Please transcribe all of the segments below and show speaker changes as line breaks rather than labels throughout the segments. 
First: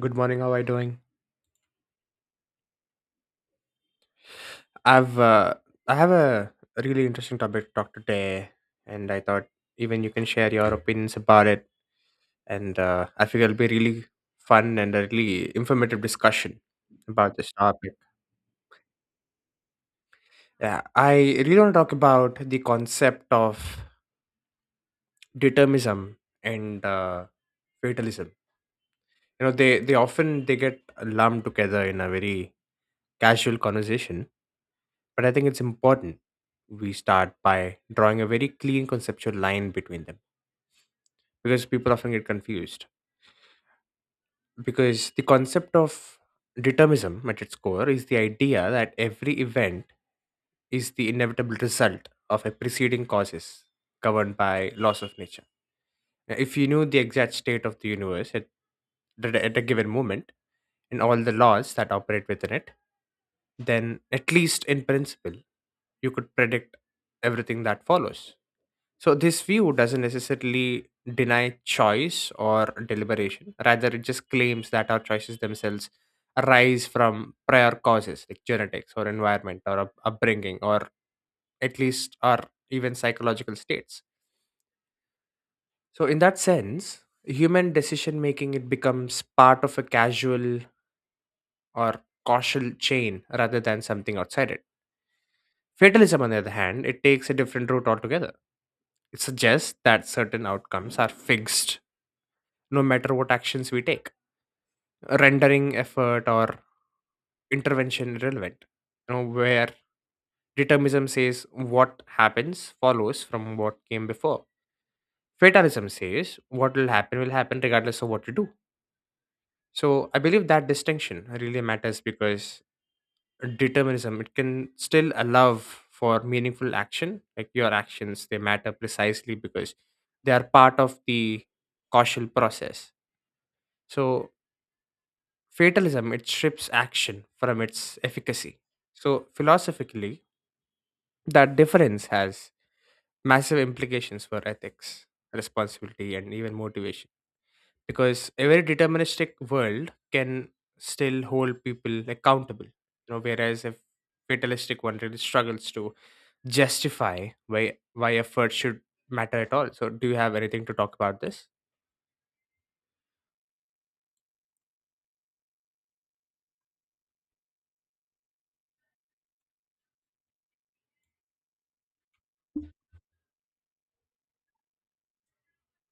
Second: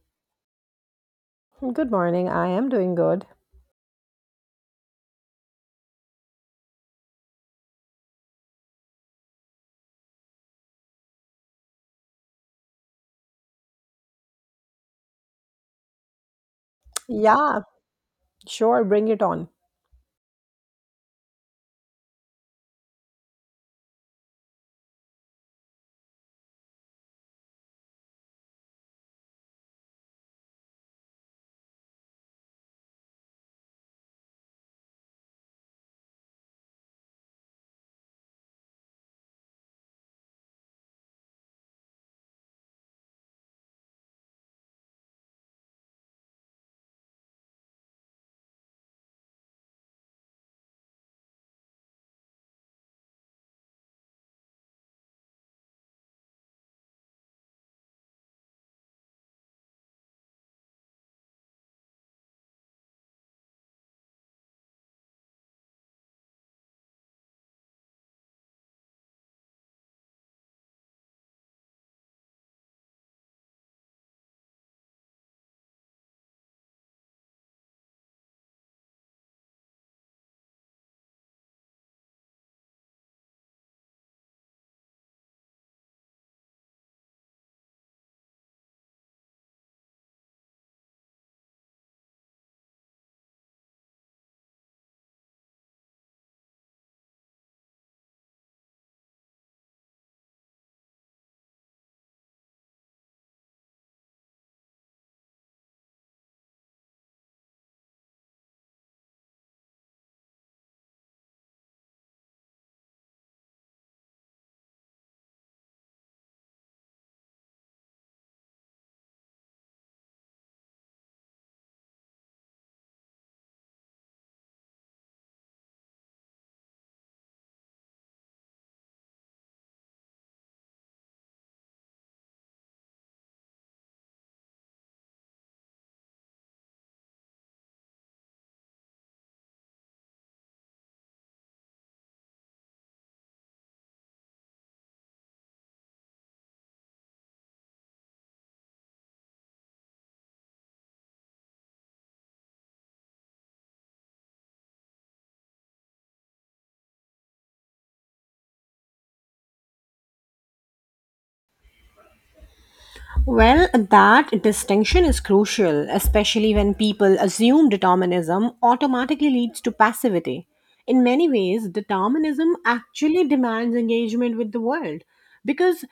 Good morning. How are you doing?
Good morning. I am doing good.
I've uh, I have a really interesting topic to talk today, and I thought even you can share your opinions about it, and I think it'll be really fun and a really informative discussion about this
Yeah,
topic.
sure. Bring it on.
Yeah, I really want to talk about the concept of determinism and fatalism. They often they get lumped together in a very casual conversation. But I think it's important we start by drawing a very clean conceptual line between them because people often get confused. Because the concept of determinism at its core is the idea that every event is the inevitable result of a preceding causes governed by laws of nature. Now, if you knew the exact state of the universe at a given moment and all the laws that operate within it, then at least in principle, you could predict everything that follows. So, this view doesn't necessarily deny choice or deliberation. Rather, it just claims that our choices themselves arise from prior causes like genetics or environment or upbringing or at least our even psychological states. So, in that sense, human decision making it becomes part of a casual or causal chain rather than something outside it. Fatalism, on the other hand, it takes a different route altogether. It suggests that certain outcomes are fixed no matter what actions we take, rendering effort or intervention irrelevant. Where determinism says what happens follows from what came before, fatalism says what will happen regardless of what you do. So I believe that distinction really matters because determinism it can still allow for meaningful action. Like your actions, they matter precisely because they are part of the causal process. So, fatalism, it strips action from its efficacy. So, philosophically, that difference has massive implications for ethics, responsibility, and even motivation. Because a very deterministic world can still hold people accountable, whereas a fatalistic one really struggles to justify why effort should matter at all. So, do you have anything to talk about this?
Well, that distinction is crucial, especially when people assume determinism automatically leads to passivity. In many ways, determinism actually demands engagement with the world because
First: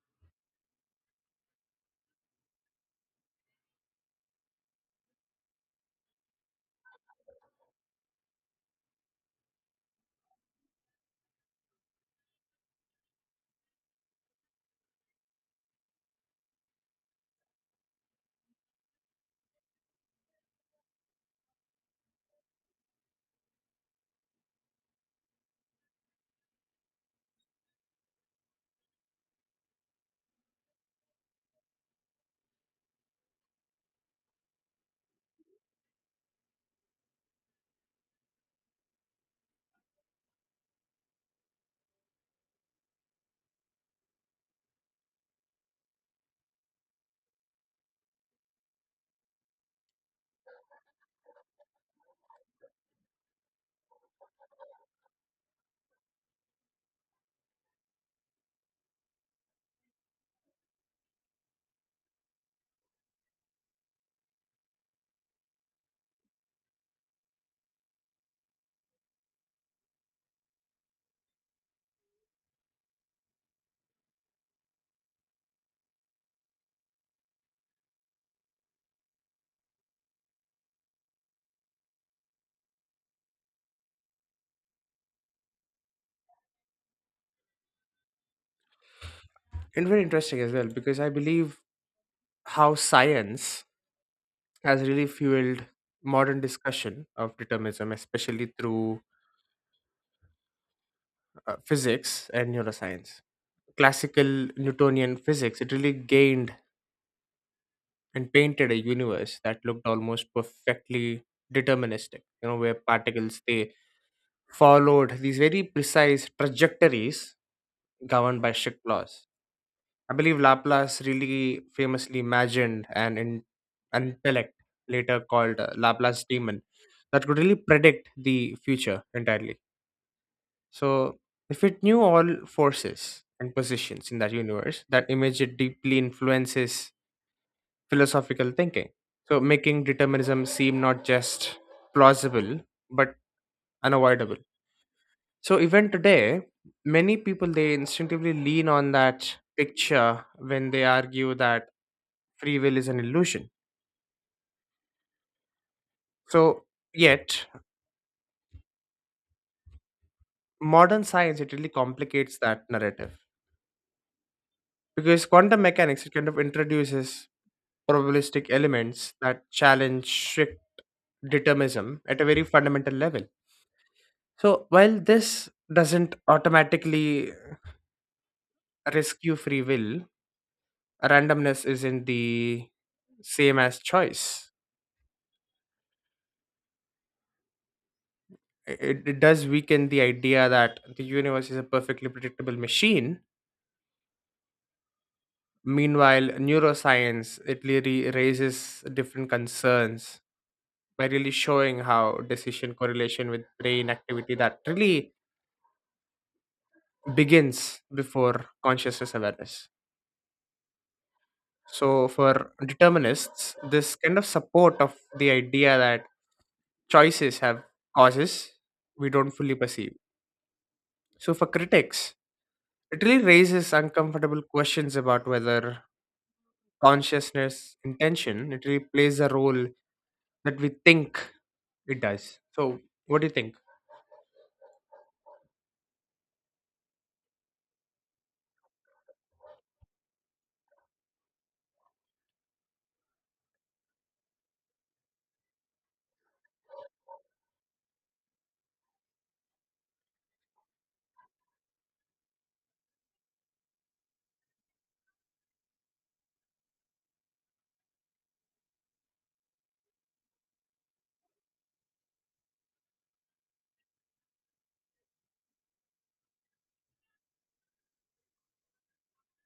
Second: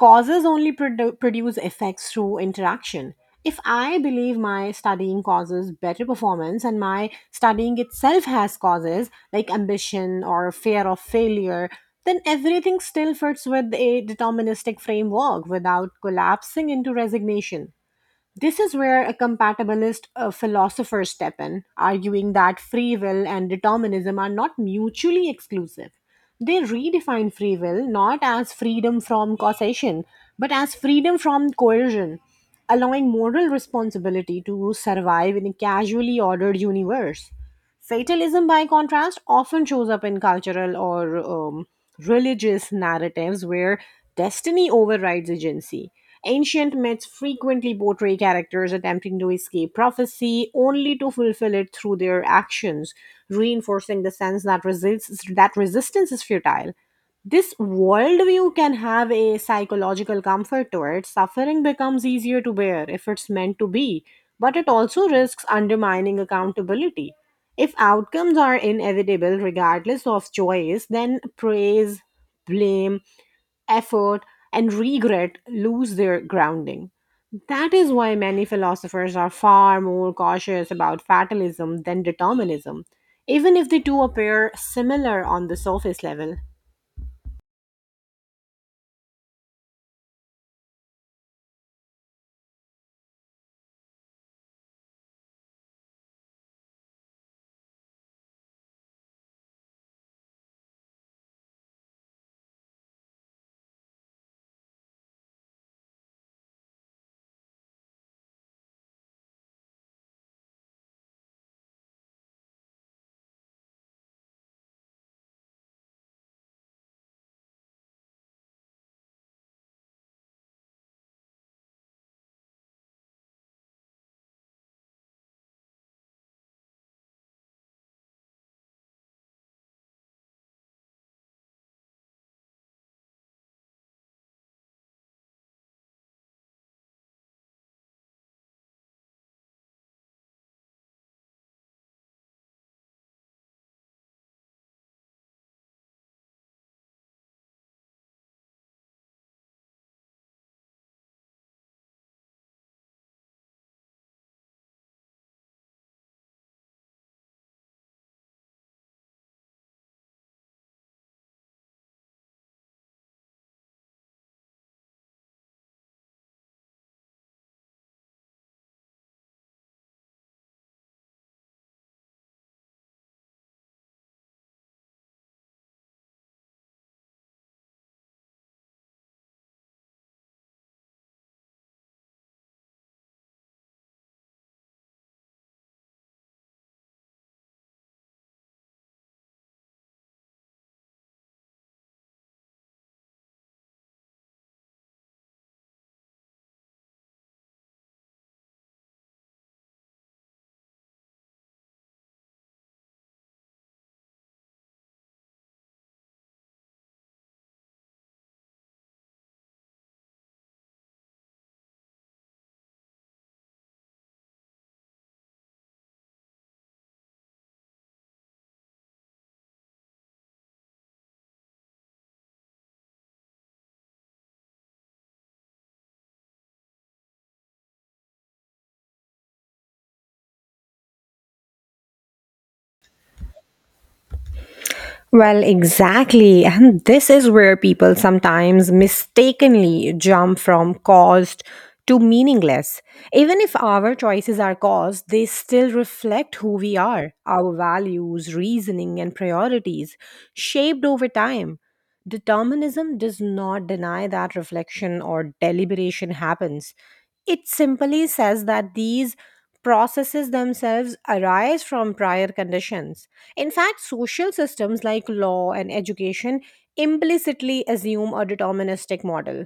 Produce effects through interaction. If I believe my studying causes better performance and my studying itself has causes like ambition or fear of failure, then everything still fits with a deterministic framework without collapsing into resignation. This is where a compatibilist philosophers step in, arguing that free will and determinism are not mutually exclusive. They redefine free will not as freedom from causation, but as freedom from coercion, allowing moral responsibility to survive in a casually ordered universe. Fatalism, by contrast, often shows up in cultural or religious narratives where destiny overrides agency. Ancient myths frequently portray characters attempting to escape prophecy only to fulfill it through their actions, reinforcing the sense that resistance is futile. This worldview can have a psychological comfort to it. Suffering becomes easier to bear if it's meant to be, but it also risks undermining accountability. If outcomes are inevitable regardless of choice, then praise, blame, effort, and regret lose their grounding. That is why many philosophers are far more cautious about fatalism than determinism, even if the two appear similar on the surface level.
And very interesting as well, because I believe how science has really fueled modern discussion of determinism, especially through physics and neuroscience. Classical Newtonian physics, it really gained and painted a universe that looked almost perfectly deterministic, where particles they followed these very precise trajectories governed by strict laws. I believe Laplace really famously imagined an intellect later called Laplace demon that could really predict the future entirely. So, if it knew all forces and positions in that universe, that image it deeply influences philosophical thinking. So, making determinism seem not just plausible but unavoidable. So, even today, many people they instinctively lean on that picture when they argue that free will is an illusion. So, yet modern science it really complicates that narrative. Because quantum mechanics, it kind of introduces probabilistic elements that challenge strict determinism at a very fundamental level. So while this doesn't automatically rescue free will, randomness isn't the same as choice. It does weaken the idea that the universe is a perfectly predictable machine. Meanwhile, neuroscience it really raises different concerns by really showing how decision correlation with brain activity that really begins before consciousness awareness. So, for determinists, this kind of support of the idea that choices have causes we don't fully perceive. So, for critics, it really raises uncomfortable questions about whether consciousness intention it really plays a role that we think it does. So, what do you think?
Well, exactly. And this is where people sometimes mistakenly jump from caused to meaningless. Even if our choices are caused, they still reflect who we are, our values, reasoning, and priorities, shaped over time. Determinism does not deny that reflection or deliberation happens. It simply says that these processes themselves arise from prior conditions. In fact, social systems like law and education implicitly assume a deterministic model.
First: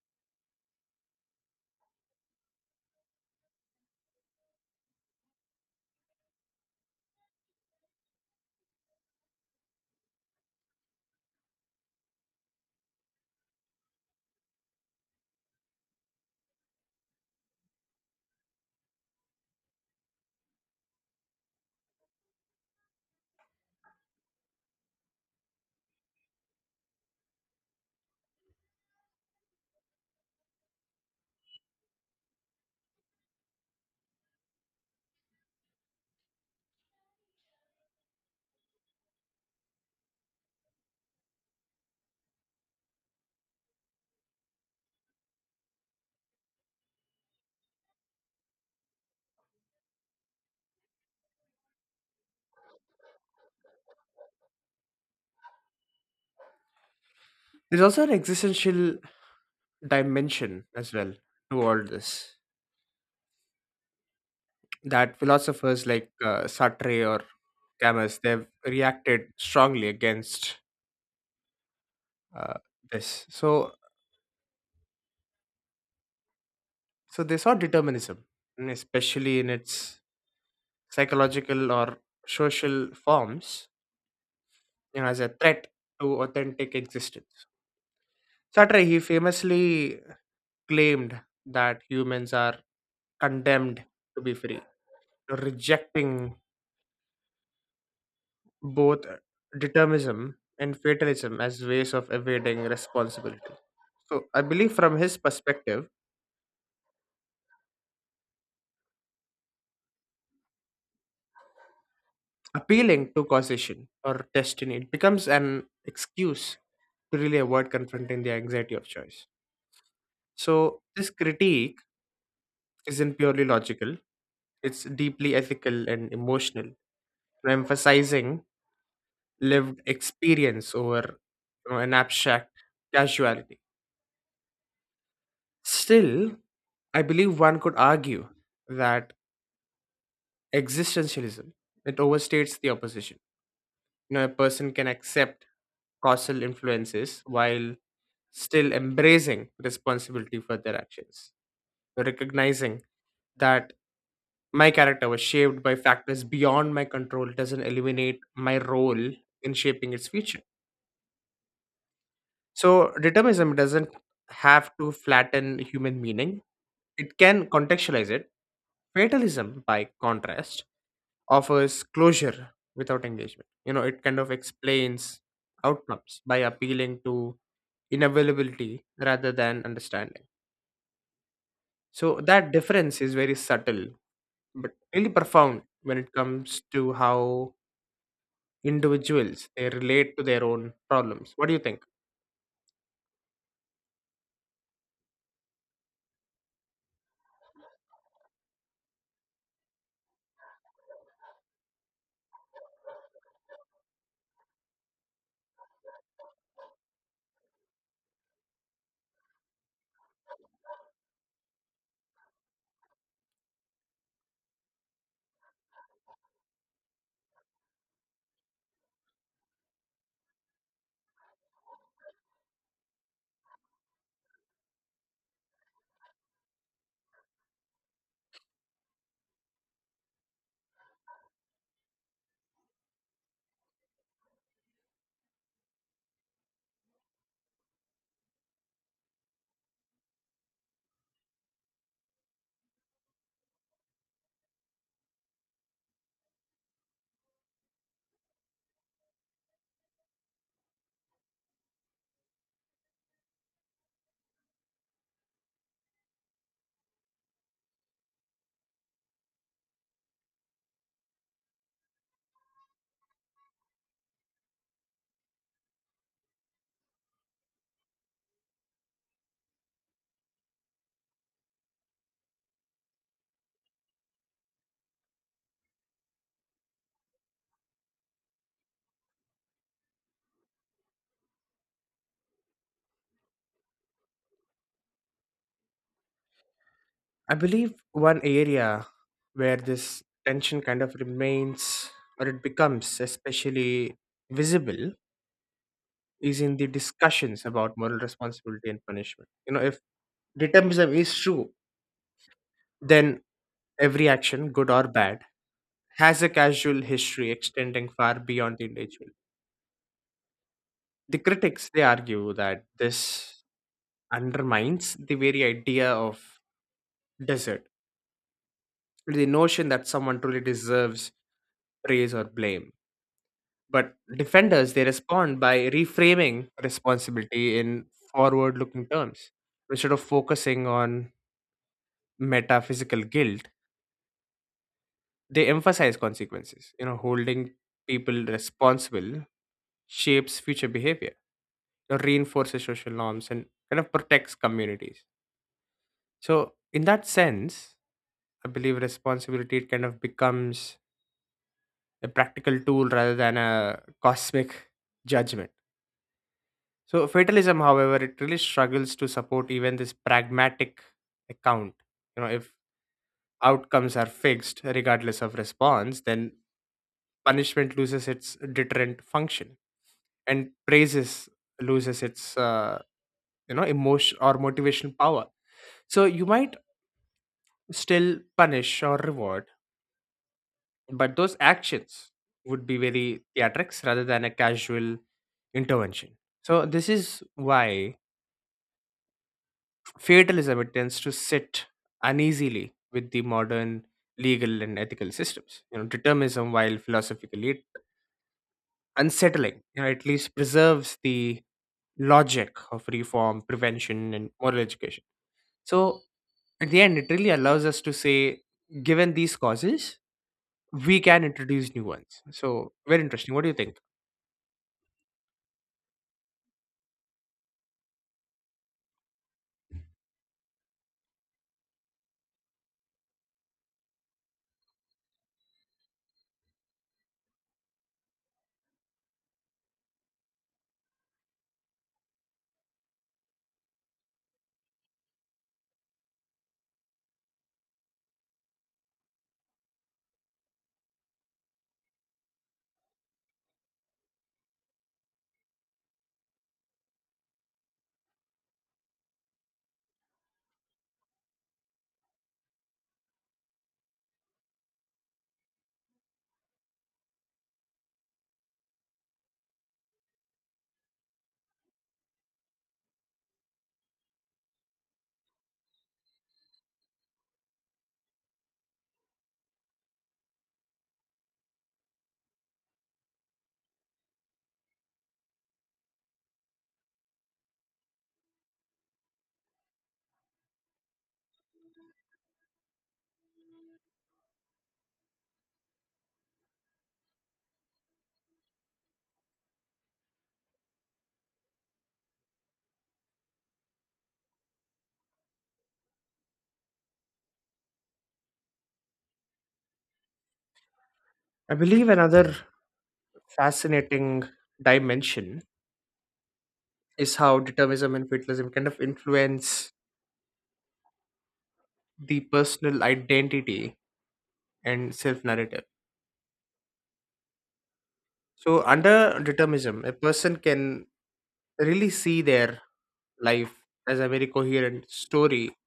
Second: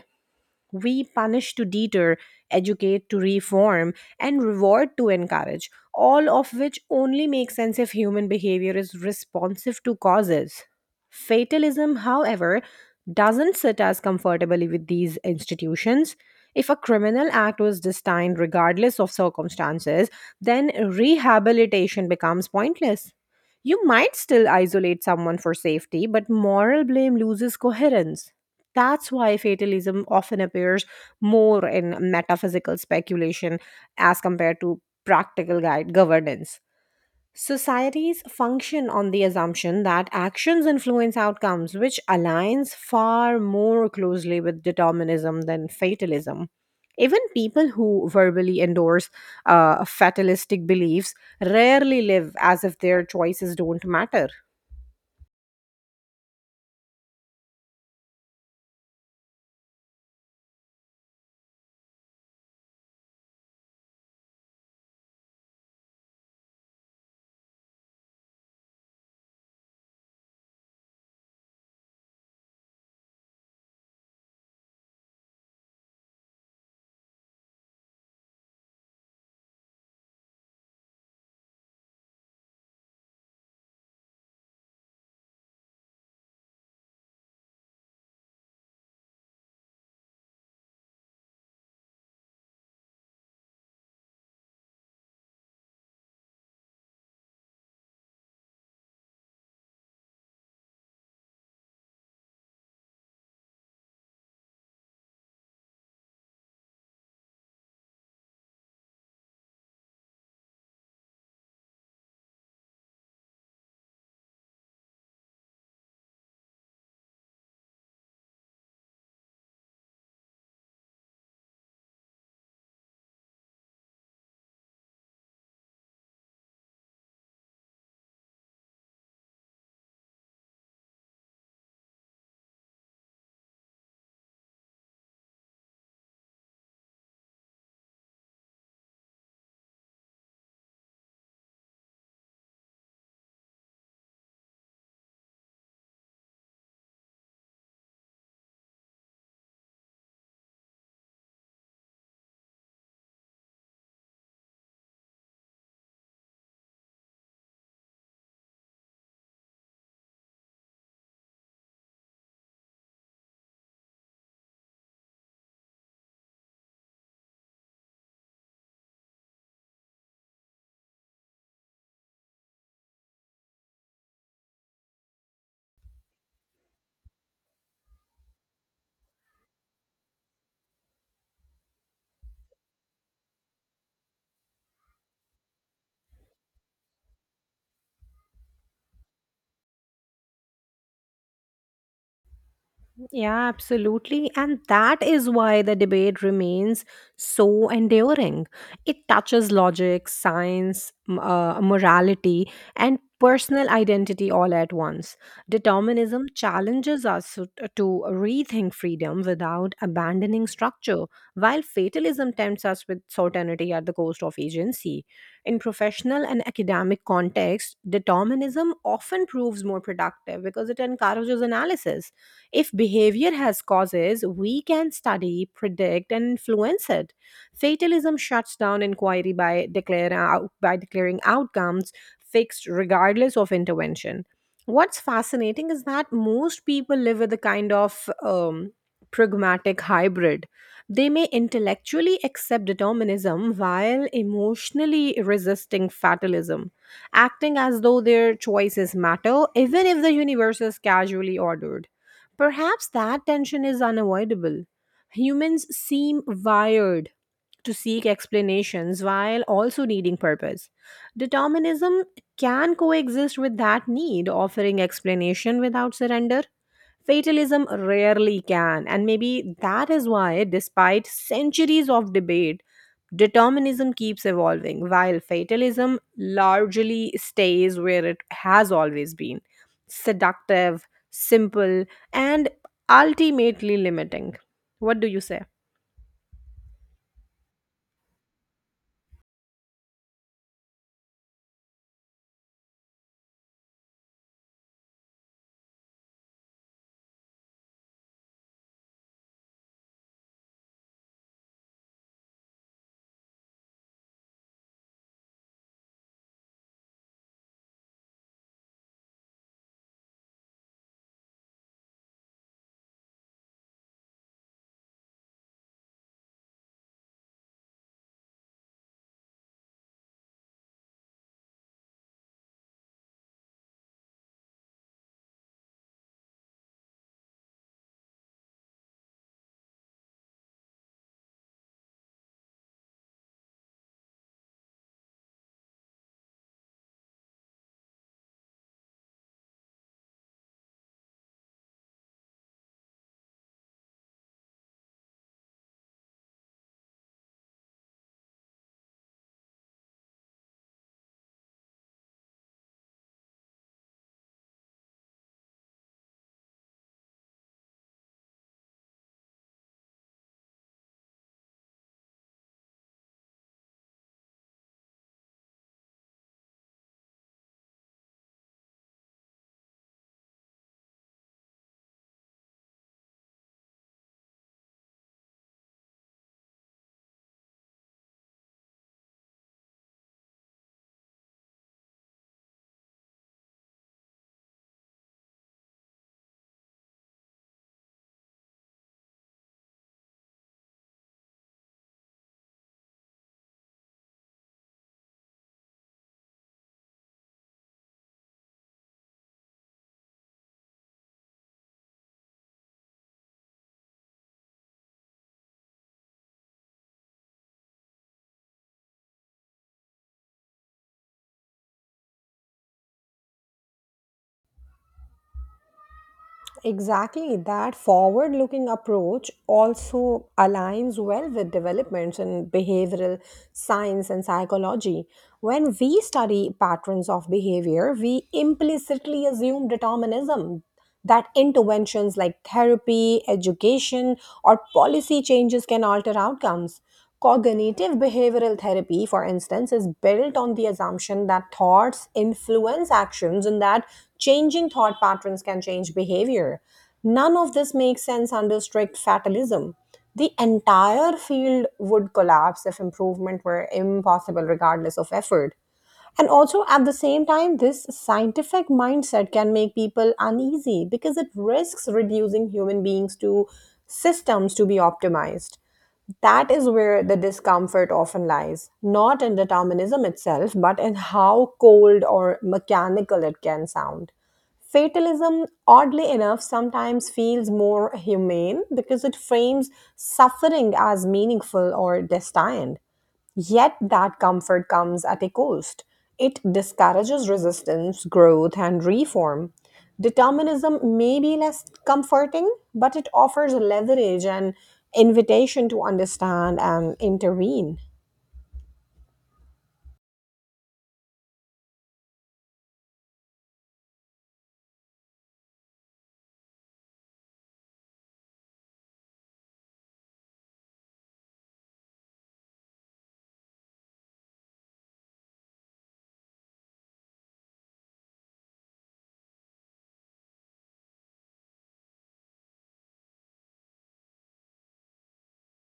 We punish to deter, educate to reform, and reward to encourage, all of which only make sense if human behavior is responsive to causes. Fatalism, however, doesn't sit as comfortably with these institutions. If a criminal act was destined regardless of circumstances, then rehabilitation becomes pointless. You might still isolate someone for safety, but moral blame loses coherence. That's why fatalism often appears more in metaphysical speculation as compared to practical guide governance. Societies function on the assumption that actions influence outcomes, which aligns far more closely with determinism than fatalism. Even people who verbally endorse fatalistic beliefs rarely live as if their choices don't matter.
There's also an existential dimension as well to all this that philosophers like Sartre or Camus they've reacted strongly against uh, this. So they saw determinism, and especially in its psychological or social forms, as a threat to authentic existence. Sartre he famously claimed that humans are condemned to be free, rejecting both determinism and fatalism as ways of evading responsibility. So I believe from his perspective, appealing to causation or destiny it becomes an excuse to really avoid confronting the anxiety of choice. So this critique isn't purely logical, it's deeply ethical and emotional, emphasizing lived experience over an abstract casuality. Still, I believe one could argue that Existentialism, it overstates the opposition. A person can accept causal influences while still embracing responsibility for their actions. Recognizing that my character was shaped by factors beyond my control doesn't eliminate my role in shaping its future. So, determinism doesn't have to flatten human meaning, it can contextualize it. Fatalism, by contrast, offers closure without engagement. It kind of explains outcomes by appealing to inavailability rather than understanding. So that difference is very subtle but really profound when it comes to how individuals they relate to their own problems. What do you think?
Yeah, absolutely. And that is why the debate remains so enduring. It touches logic, science, morality, and personal identity all at once. Determinism challenges us to rethink freedom without abandoning structure, while fatalism tempts us with certainty at the cost of agency. In professional and academic context, determinism often proves more productive because it encourages analysis if behavior has causes, we can study, predict, and influence it. Fatalism shuts down inquiry by declaring outcomes fixed regardless of intervention. What's fascinating is that most people live with a kind of pragmatic hybrid. They may intellectually accept determinism while emotionally resisting fatalism, acting as though their choices matter, even if the universe is casually ordered. Perhaps that tension is unavoidable. Humans seem wired to seek explanations while also needing purpose. Determinism can coexist with that need, offering explanation without surrender. Fatalism rarely can, and maybe that is why, despite centuries of debate, determinism keeps evolving, while fatalism largely stays where it has always been seductive, simple, and ultimately limiting. What do you say?
I believe one area where this tension kind of remains or it becomes especially visible is in the discussions about moral responsibility and punishment. If determinism is true, then every action, good or bad, has a causal history extending far beyond the individual. The critics they argue that this undermines the very idea of desert, the notion that someone truly deserves praise or blame. But defenders they respond by reframing responsibility in forward-looking terms instead of focusing on metaphysical guilt. They emphasize consequences, holding people responsible shapes future behavior, reinforces social norms, and kind of protects communities. So, in that sense, I believe responsibility it kind of becomes a practical tool rather than a cosmic judgment. So, fatalism, however, it really struggles to support even this pragmatic account. If outcomes are fixed regardless of response, then punishment loses its deterrent function and praises loses its emotion or motivational power. So you might still punish or reward, but those actions would be very theatrics rather than a casual intervention. So this is why fatalism it tends to sit uneasily with the modern legal and ethical systems. Determinism, while philosophically unsettling, at least preserves the logic of reform, prevention, and moral education. So at the end, it really allows us to say, given these causes, we can introduce new ones. So very interesting. What do you think?
Exactly, that forward looking approach also aligns well with developments in behavioral science and psychology. When we study patterns of behavior, we implicitly assume determinism that interventions like therapy, education, or policy changes can alter outcomes. Cognitive behavioral therapy, for instance, is built on the assumption that thoughts influence actions and that changing thought patterns can change behavior. None of this makes sense under strict fatalism. The entire field would collapse if improvement were impossible, regardless of effort. And also, at the same time, this scientific mindset can make people uneasy because it risks reducing human beings to systems to be optimized. That is where the discomfort often lies, not in determinism itself, but in how cold or mechanical it can sound. Fatalism, oddly enough, sometimes feels more humane because it frames suffering as meaningful or destined. Yet that comfort comes at a cost. It discourages resistance, growth, and reform. Determinism may be less comforting, but it offers leverage and invitation to understand and intervene.
I believe another fascinating dimension is how determinism and fatalism kind of influence the personal identity and self narrative. So, under determinism, a person can really see their life as a very coherent story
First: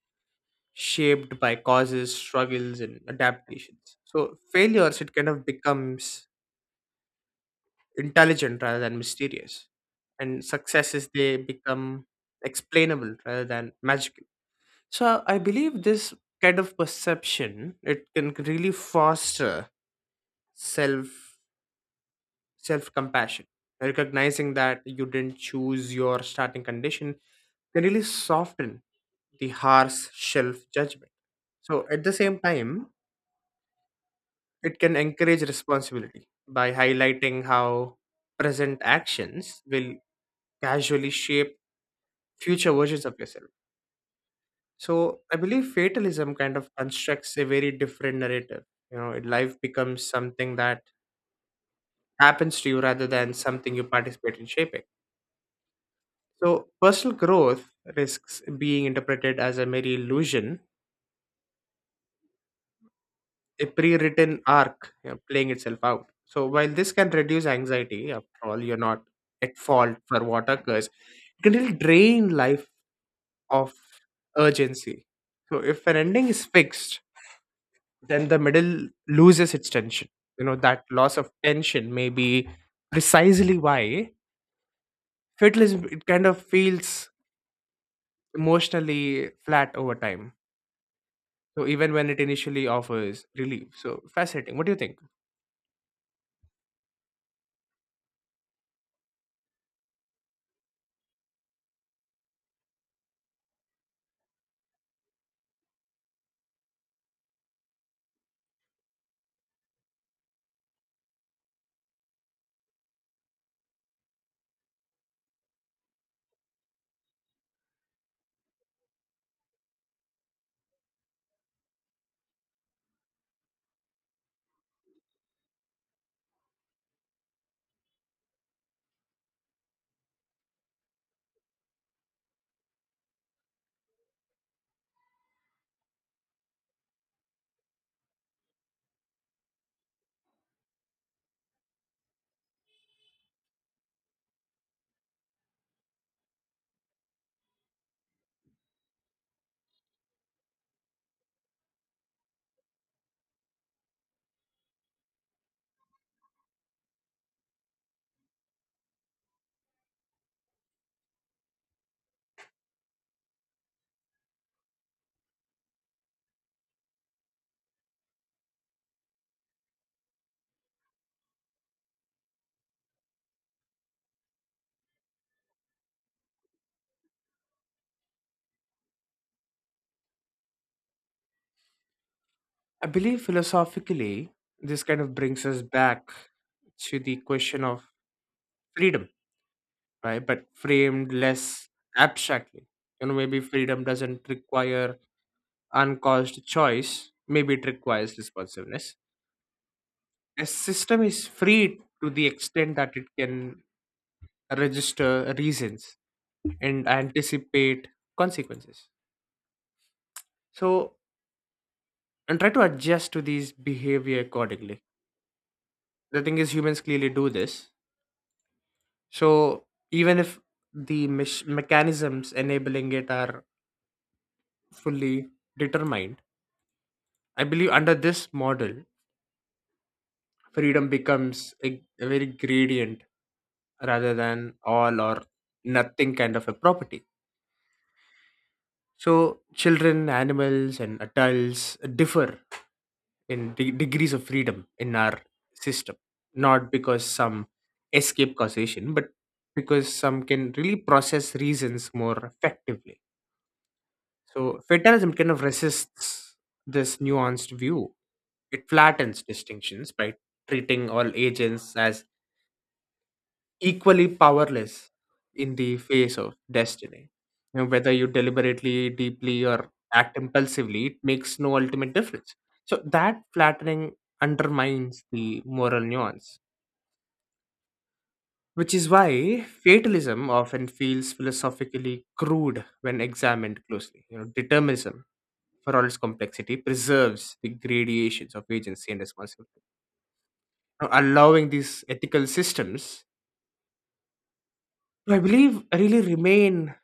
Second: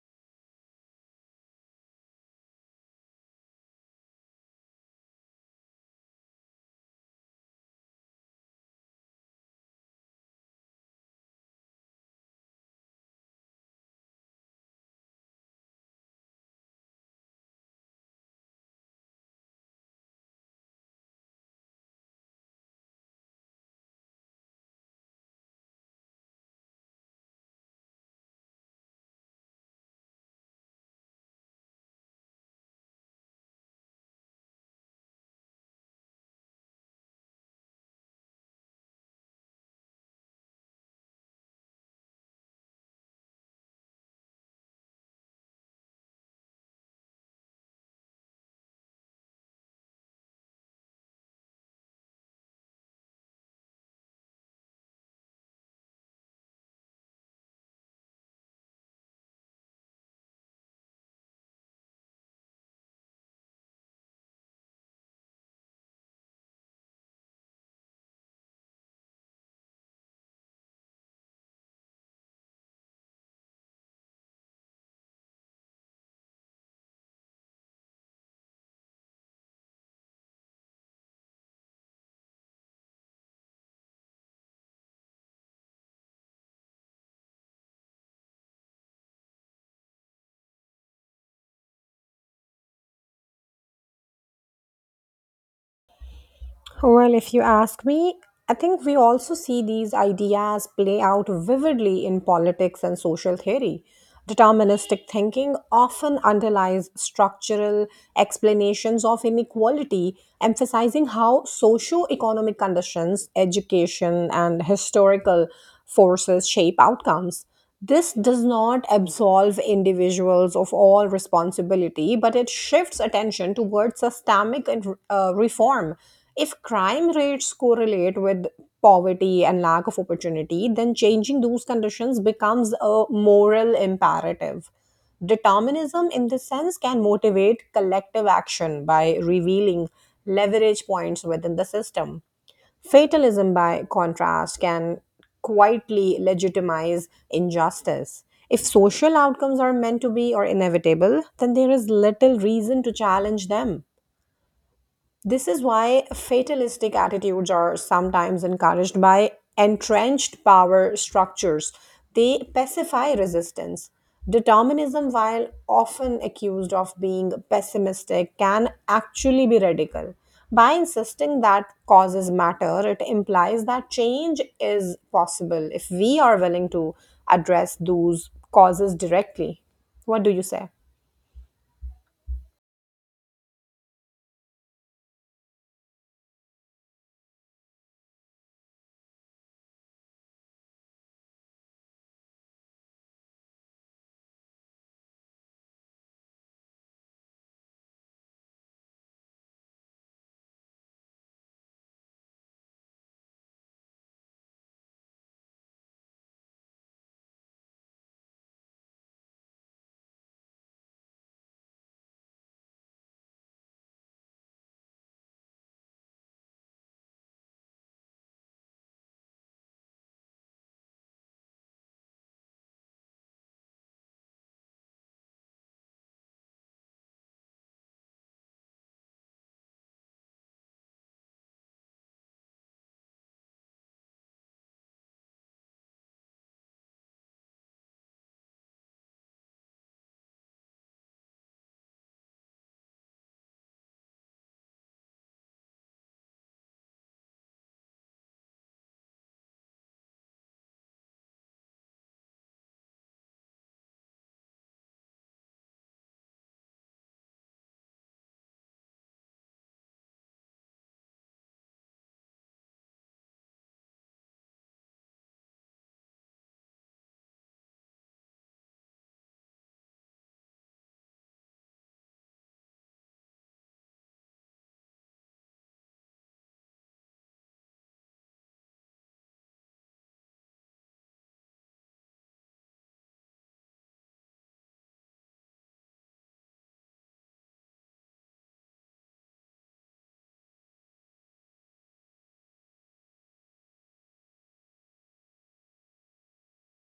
shaped by causes, struggles, and adaptations. So, failures, it kind of becomes intelligent rather than mysterious, and successes they become explainable rather than magical. So I believe this kind of perception it can really foster self self compassion. Recognizing that you didn't choose your starting condition can really soften the harsh self judgment. So at the same time, it can encourage responsibility by highlighting how present actions will casually shape future versions of yourself. So I believe fatalism kind of constructs a very different narrative. Life becomes something that happens to you rather than something you participate in shaping. So personal growth risks being interpreted as a mere illusion, a pre-written arc playing itself out. So while this can reduce anxiety, after all, you're not at fault for what occurs. It can really drain life of urgency. So if an ending is fixed, then the middle loses its tension. That loss of tension may be precisely why fatalism it kind of feels emotionally flat over time. So even when it initially offers relief. So fascinating. What do you think?
Well, if you ask me, I think we also see these ideas play out vividly in politics and social theory. Deterministic thinking often underlies structural explanations of inequality, emphasizing how socio-economic conditions, education, and historical forces shape outcomes. This does not absolve individuals of all responsibility, but it shifts attention towards systemic and reform. If crime rates correlate with poverty and lack of opportunity, then changing those conditions becomes a moral imperative. Determinism, in this sense, can motivate collective action by revealing leverage points within the system. Fatalism, by contrast, can quietly legitimize injustice. If social outcomes are meant to be or inevitable, then there is little reason to challenge them. This is why fatalistic attitudes are sometimes encouraged by entrenched power structures. They pacify resistance. Determinism, while often accused of being pessimistic, can actually be radical. By insisting that causes matter, it implies that change is possible if we are willing to address those causes directly. What do you say?
I believe philosophically this kind of brings us back to the question of freedom, right? But framed less abstractly. Maybe freedom doesn't require uncaused choice. Maybe it requires responsiveness. A system is free to the extent that it can register reasons and anticipate consequences, so, and try to adjust to these behavior accordingly. The thing is, humans clearly do this. So, even if the mechanisms enabling it are fully determined, I believe under this model freedom becomes a very gradient rather than all or nothing kind of a property. So, children, animals, and adults differ in degrees of freedom in our system, not because some escape causation, but because some can really process reasons more effectively. So, fatalism kind of resists this nuanced view. It flattens distinctions by treating all agents as equally powerless in the face of destiny. Whether you deliberately, deeply, or act impulsively, it makes no ultimate difference. So that flattening undermines the moral nuance, which is why fatalism often feels philosophically crude when examined closely. Determinism, for all its complexity, preserves the gradations of agency and responsibility, now allowing these ethical systems to, I believe, really remain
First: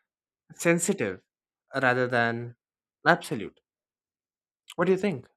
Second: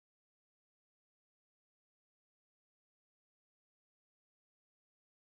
sensitive rather than absolute. What do you think?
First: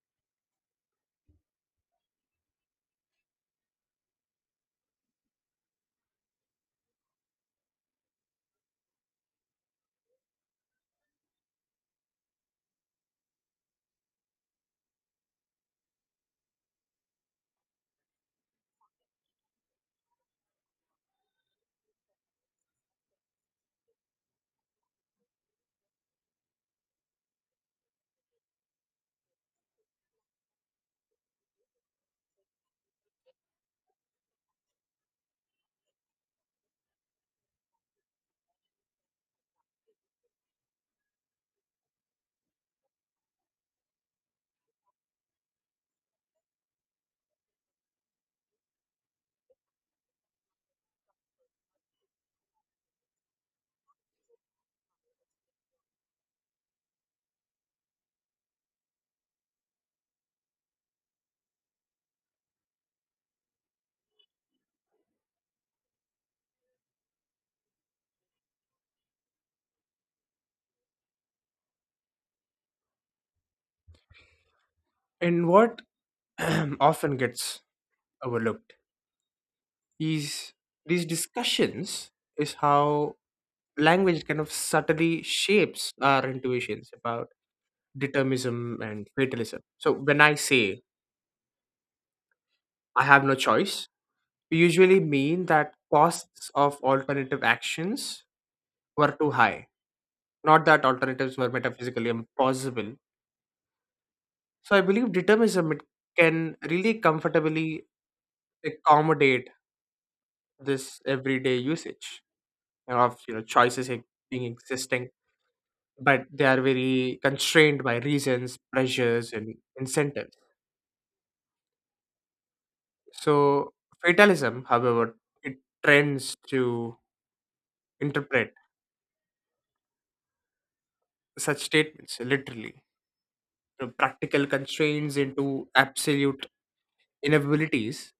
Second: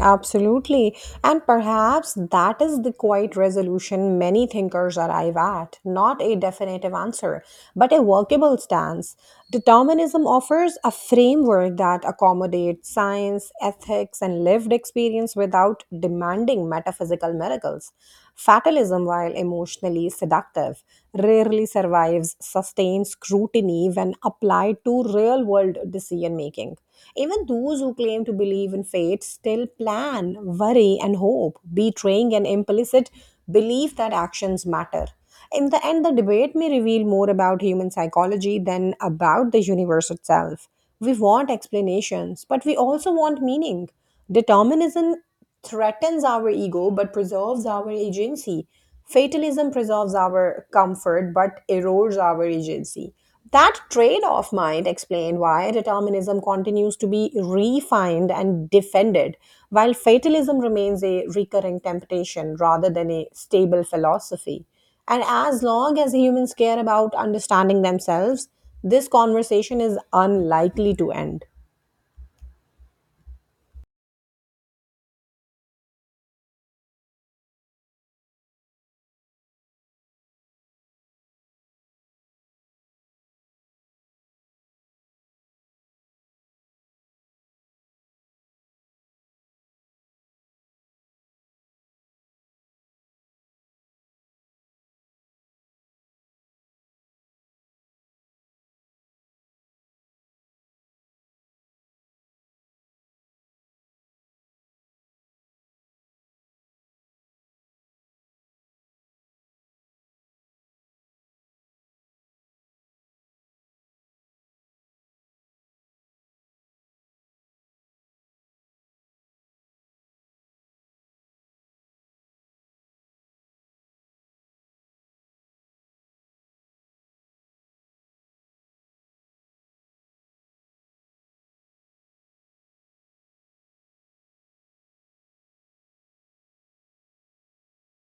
Absolutely. And perhaps that is the quiet resolution many thinkers arrive at not a definitive answer, but a workable stance. Determinism offers a framework that accommodates science, ethics, and lived experience without demanding metaphysical miracles. Fatalism, while emotionally seductive, rarely survives sustained scrutiny when applied to real world decision making. Even those who claim to believe in fate still plan, worry, and hope, betraying an implicit belief that actions matter. In the end, the debate may reveal more about human psychology than about the universe itself. We want explanations, but we also want meaning. Determinism threatens our ego but preserves our agency. Fatalism preserves our comfort but erodes our agency. That trade off might explain why determinism continues to be refined and defended, while fatalism remains a recurring temptation rather than a stable philosophy. And as long as humans care about understanding themselves, this conversation is unlikely to end.
And what often gets overlooked is these discussions is how language kind of subtly shapes our intuitions about determinism and fatalism. So when I say I have no choice, we usually mean that costs of alternative actions were too high, not that alternatives were metaphysically impossible. So I believe determinism it can really comfortably accommodate this everyday usage of choices being existing, but they are very constrained by reasons, pressures, and incentives. So fatalism, however, it trends to interpret such statements literally, practical constraints into absolute inabilities.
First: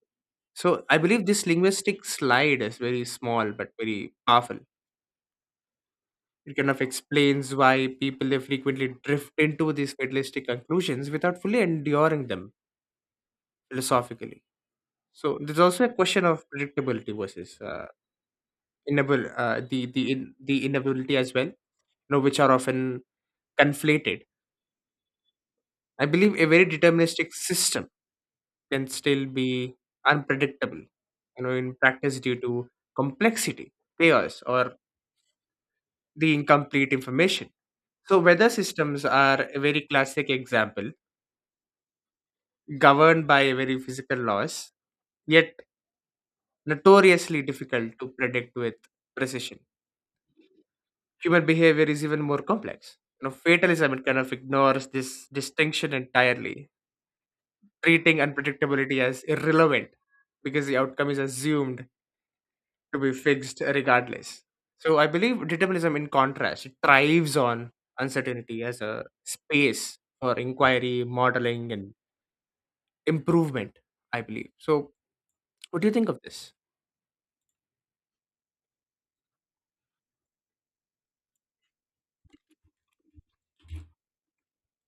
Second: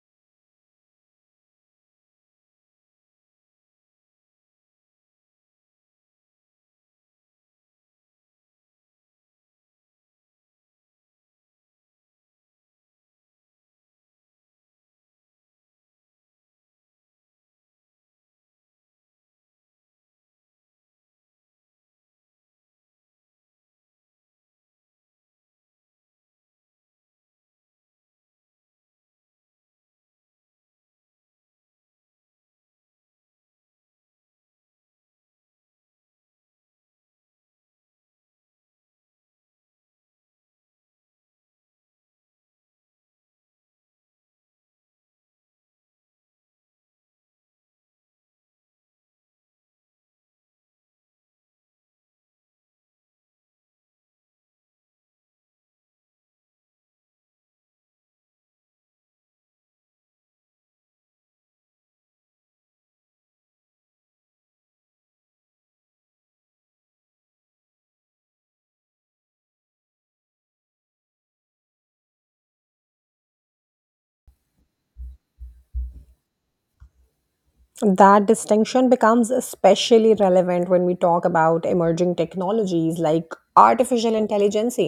So I believe this linguistic slide is very small but very powerful. It kind of explains why people they frequently drift into these fatalistic conclusions without fully enduring them philosophically. So there's also a question of predictability versus the inability as well, which are often conflated. I believe a very deterministic system can still be unpredictable, in practice due to complexity, chaos, or the incomplete information. So, weather systems are a very classic example governed by very physical laws, yet notoriously difficult to predict with precision. Human behavior is even more complex. Fatalism it kind of ignores this distinction entirely, treating unpredictability as irrelevant because the outcome is assumed to be fixed regardless. So I believe determinism, in contrast, it thrives on uncertainty as a space for inquiry, modeling, and improvement. I believe. So, what do you think of this?
That distinction becomes especially relevant when we talk about emerging technologies like artificial intelligence.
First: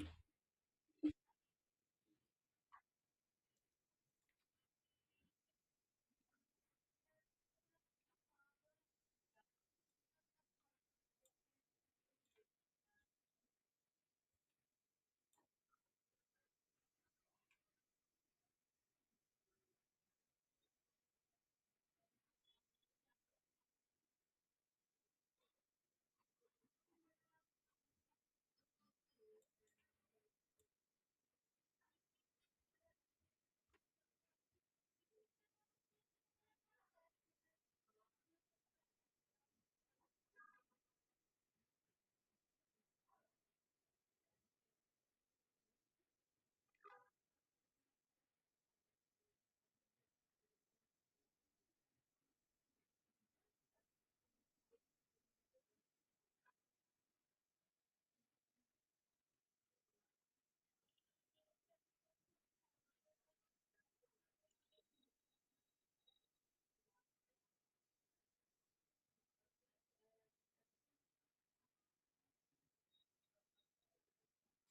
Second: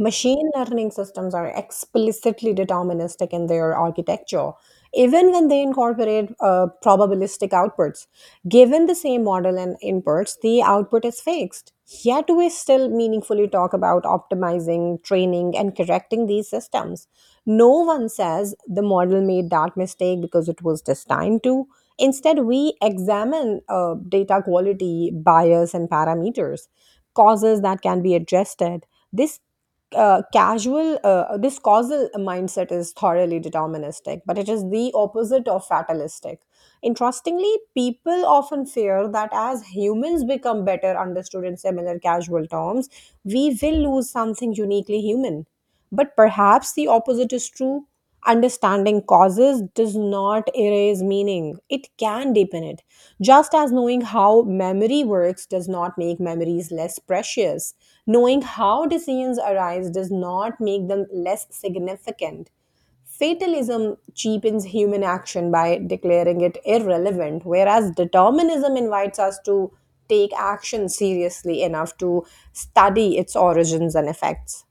Machine learning systems are explicitly deterministic in their architecture, even when they incorporate probabilistic outputs. Given the same model and inputs, the output is fixed. Yet, we still meaningfully talk about optimizing, training, and correcting these systems. No one says the model made that mistake because it was destined to Instead, we examine data quality, bias, and parameters, causes that can be addressed. This this causal mindset is thoroughly deterministic, but it is the opposite of fatalistic. Interestingly, people often fear that as humans become better understood in similar casual terms, we will lose something uniquely human. But perhaps the opposite is true. Understanding causes does not erase meaning, it can deepen it. Just as knowing how memory works does not make memories less precious, knowing how decisions arise does not make them less significant. Fatalism cheapens human action by declaring it irrelevant, whereas determinism invites us to take action seriously enough to study its origins and effects.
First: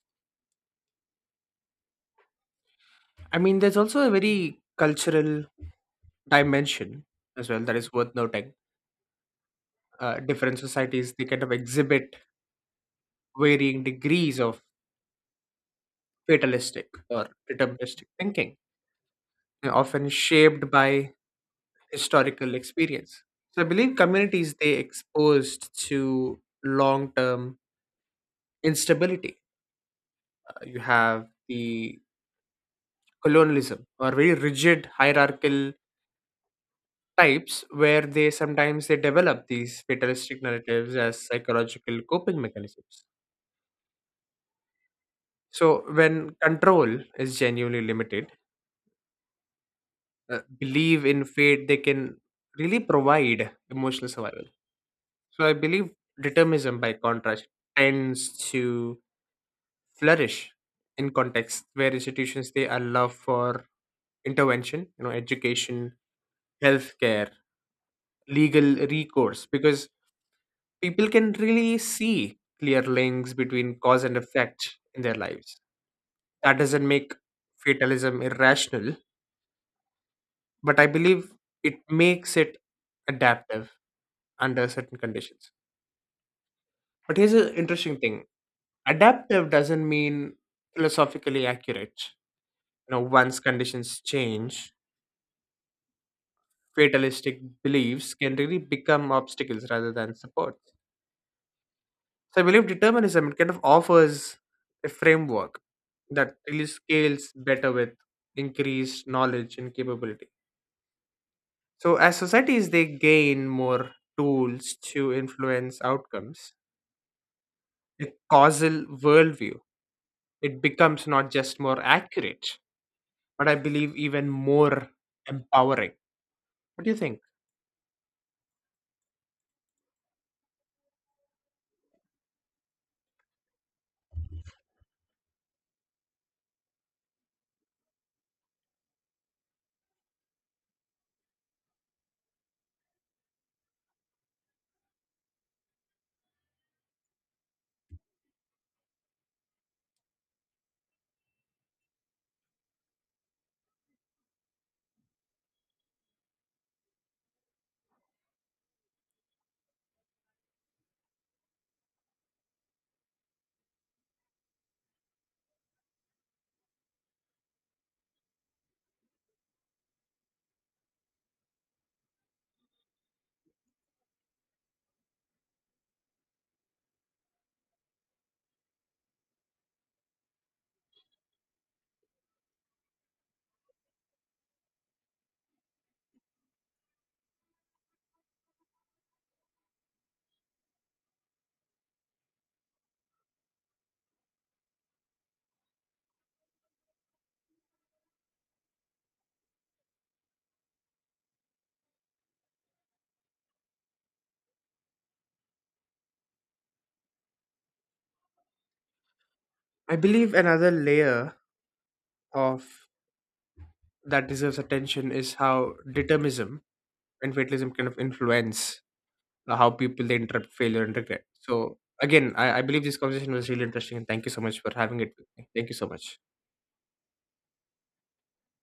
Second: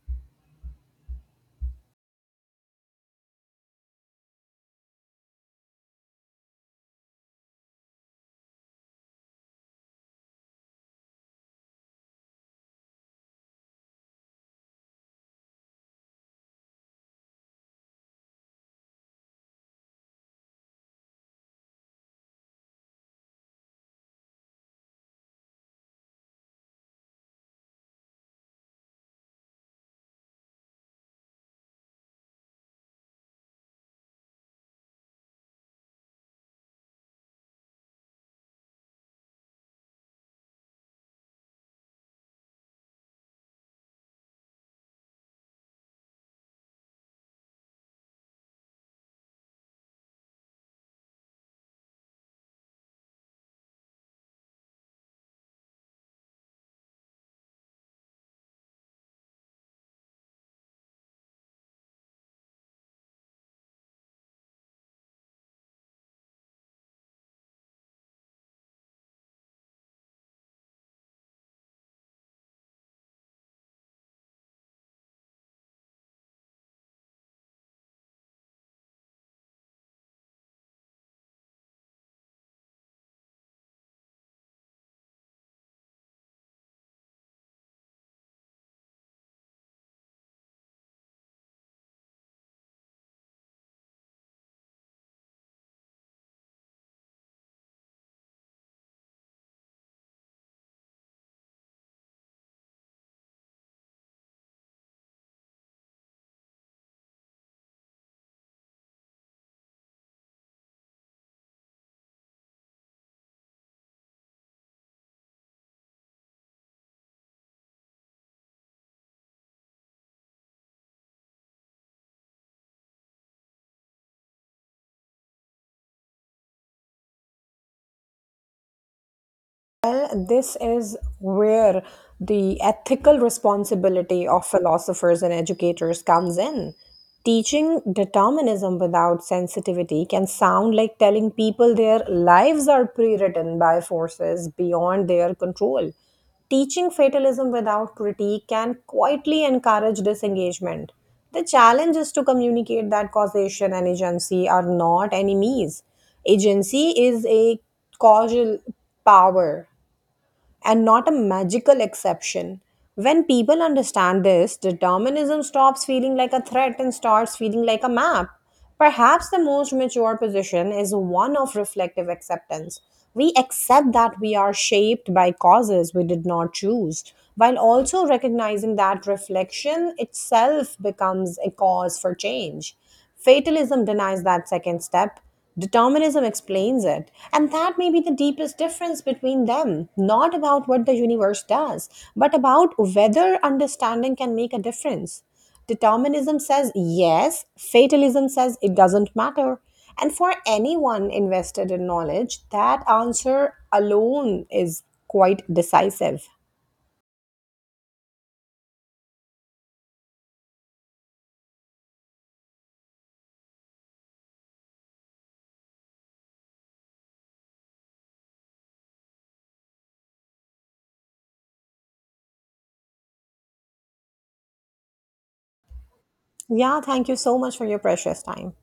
I mean, there's also a very cultural dimension as well that is worth noting. Different societies they kind of exhibit varying degrees of fatalistic or deterministic thinking, often shaped by historical experience. So I believe communities they exposed to long-term instability. You have the colonialism or very rigid hierarchical types where they sometimes they develop these fatalistic narratives as psychological coping mechanisms, so when control is genuinely limited, believe in fate they can really provide emotional survival. So I believe determinism, by contrast, tends to flourish in contexts where institutions they allow for intervention, education, healthcare, legal recourse, because people can really see clear links between cause and effect in their lives. That doesn't make fatalism irrational, but I believe it makes it adaptive under certain conditions. But here's an interesting thing: adaptive doesn't mean philosophically accurate. Once conditions change, fatalistic beliefs can really become obstacles rather than support. So I believe determinism it kind of offers a framework that really scales better with increased knowledge and capability. So as societies they gain more tools to influence outcomes, a causal worldview it becomes not just more accurate, but I believe even more empowering. What do you think?
Well, this is where the ethical responsibility of philosophers and educators comes in. Teaching determinism without sensitivity can sound like telling people their lives are pre written by forces beyond their control. Teaching fatalism without critique can quietly encourage disengagement. The challenge is to communicate that causation and agency are not enemies. Agency is a causal power and not a magical exception. When people understand this, determinism stops feeling like a threat and starts feeling like a map. Perhaps the most mature position is one of reflective acceptance. We accept that we are shaped by causes we did not choose, while also recognizing that reflection itself becomes a cause for change. Fatalism denies that second step. Determinism explains it. And that may be the deepest difference between them. Not about what the universe does, but about whether understanding can make a difference. Determinism says yes, fatalism says it doesn't matter. And for anyone invested in knowledge, that answer alone is quite decisive.
I believe another layer of that deserves attention is how determinism and fatalism kind of influence how people they interpret failure and regret. So again, I believe this conversation was really interesting, and thank you so much for having it with me. Thank you so much.
Yeah, thank you so much for your precious time.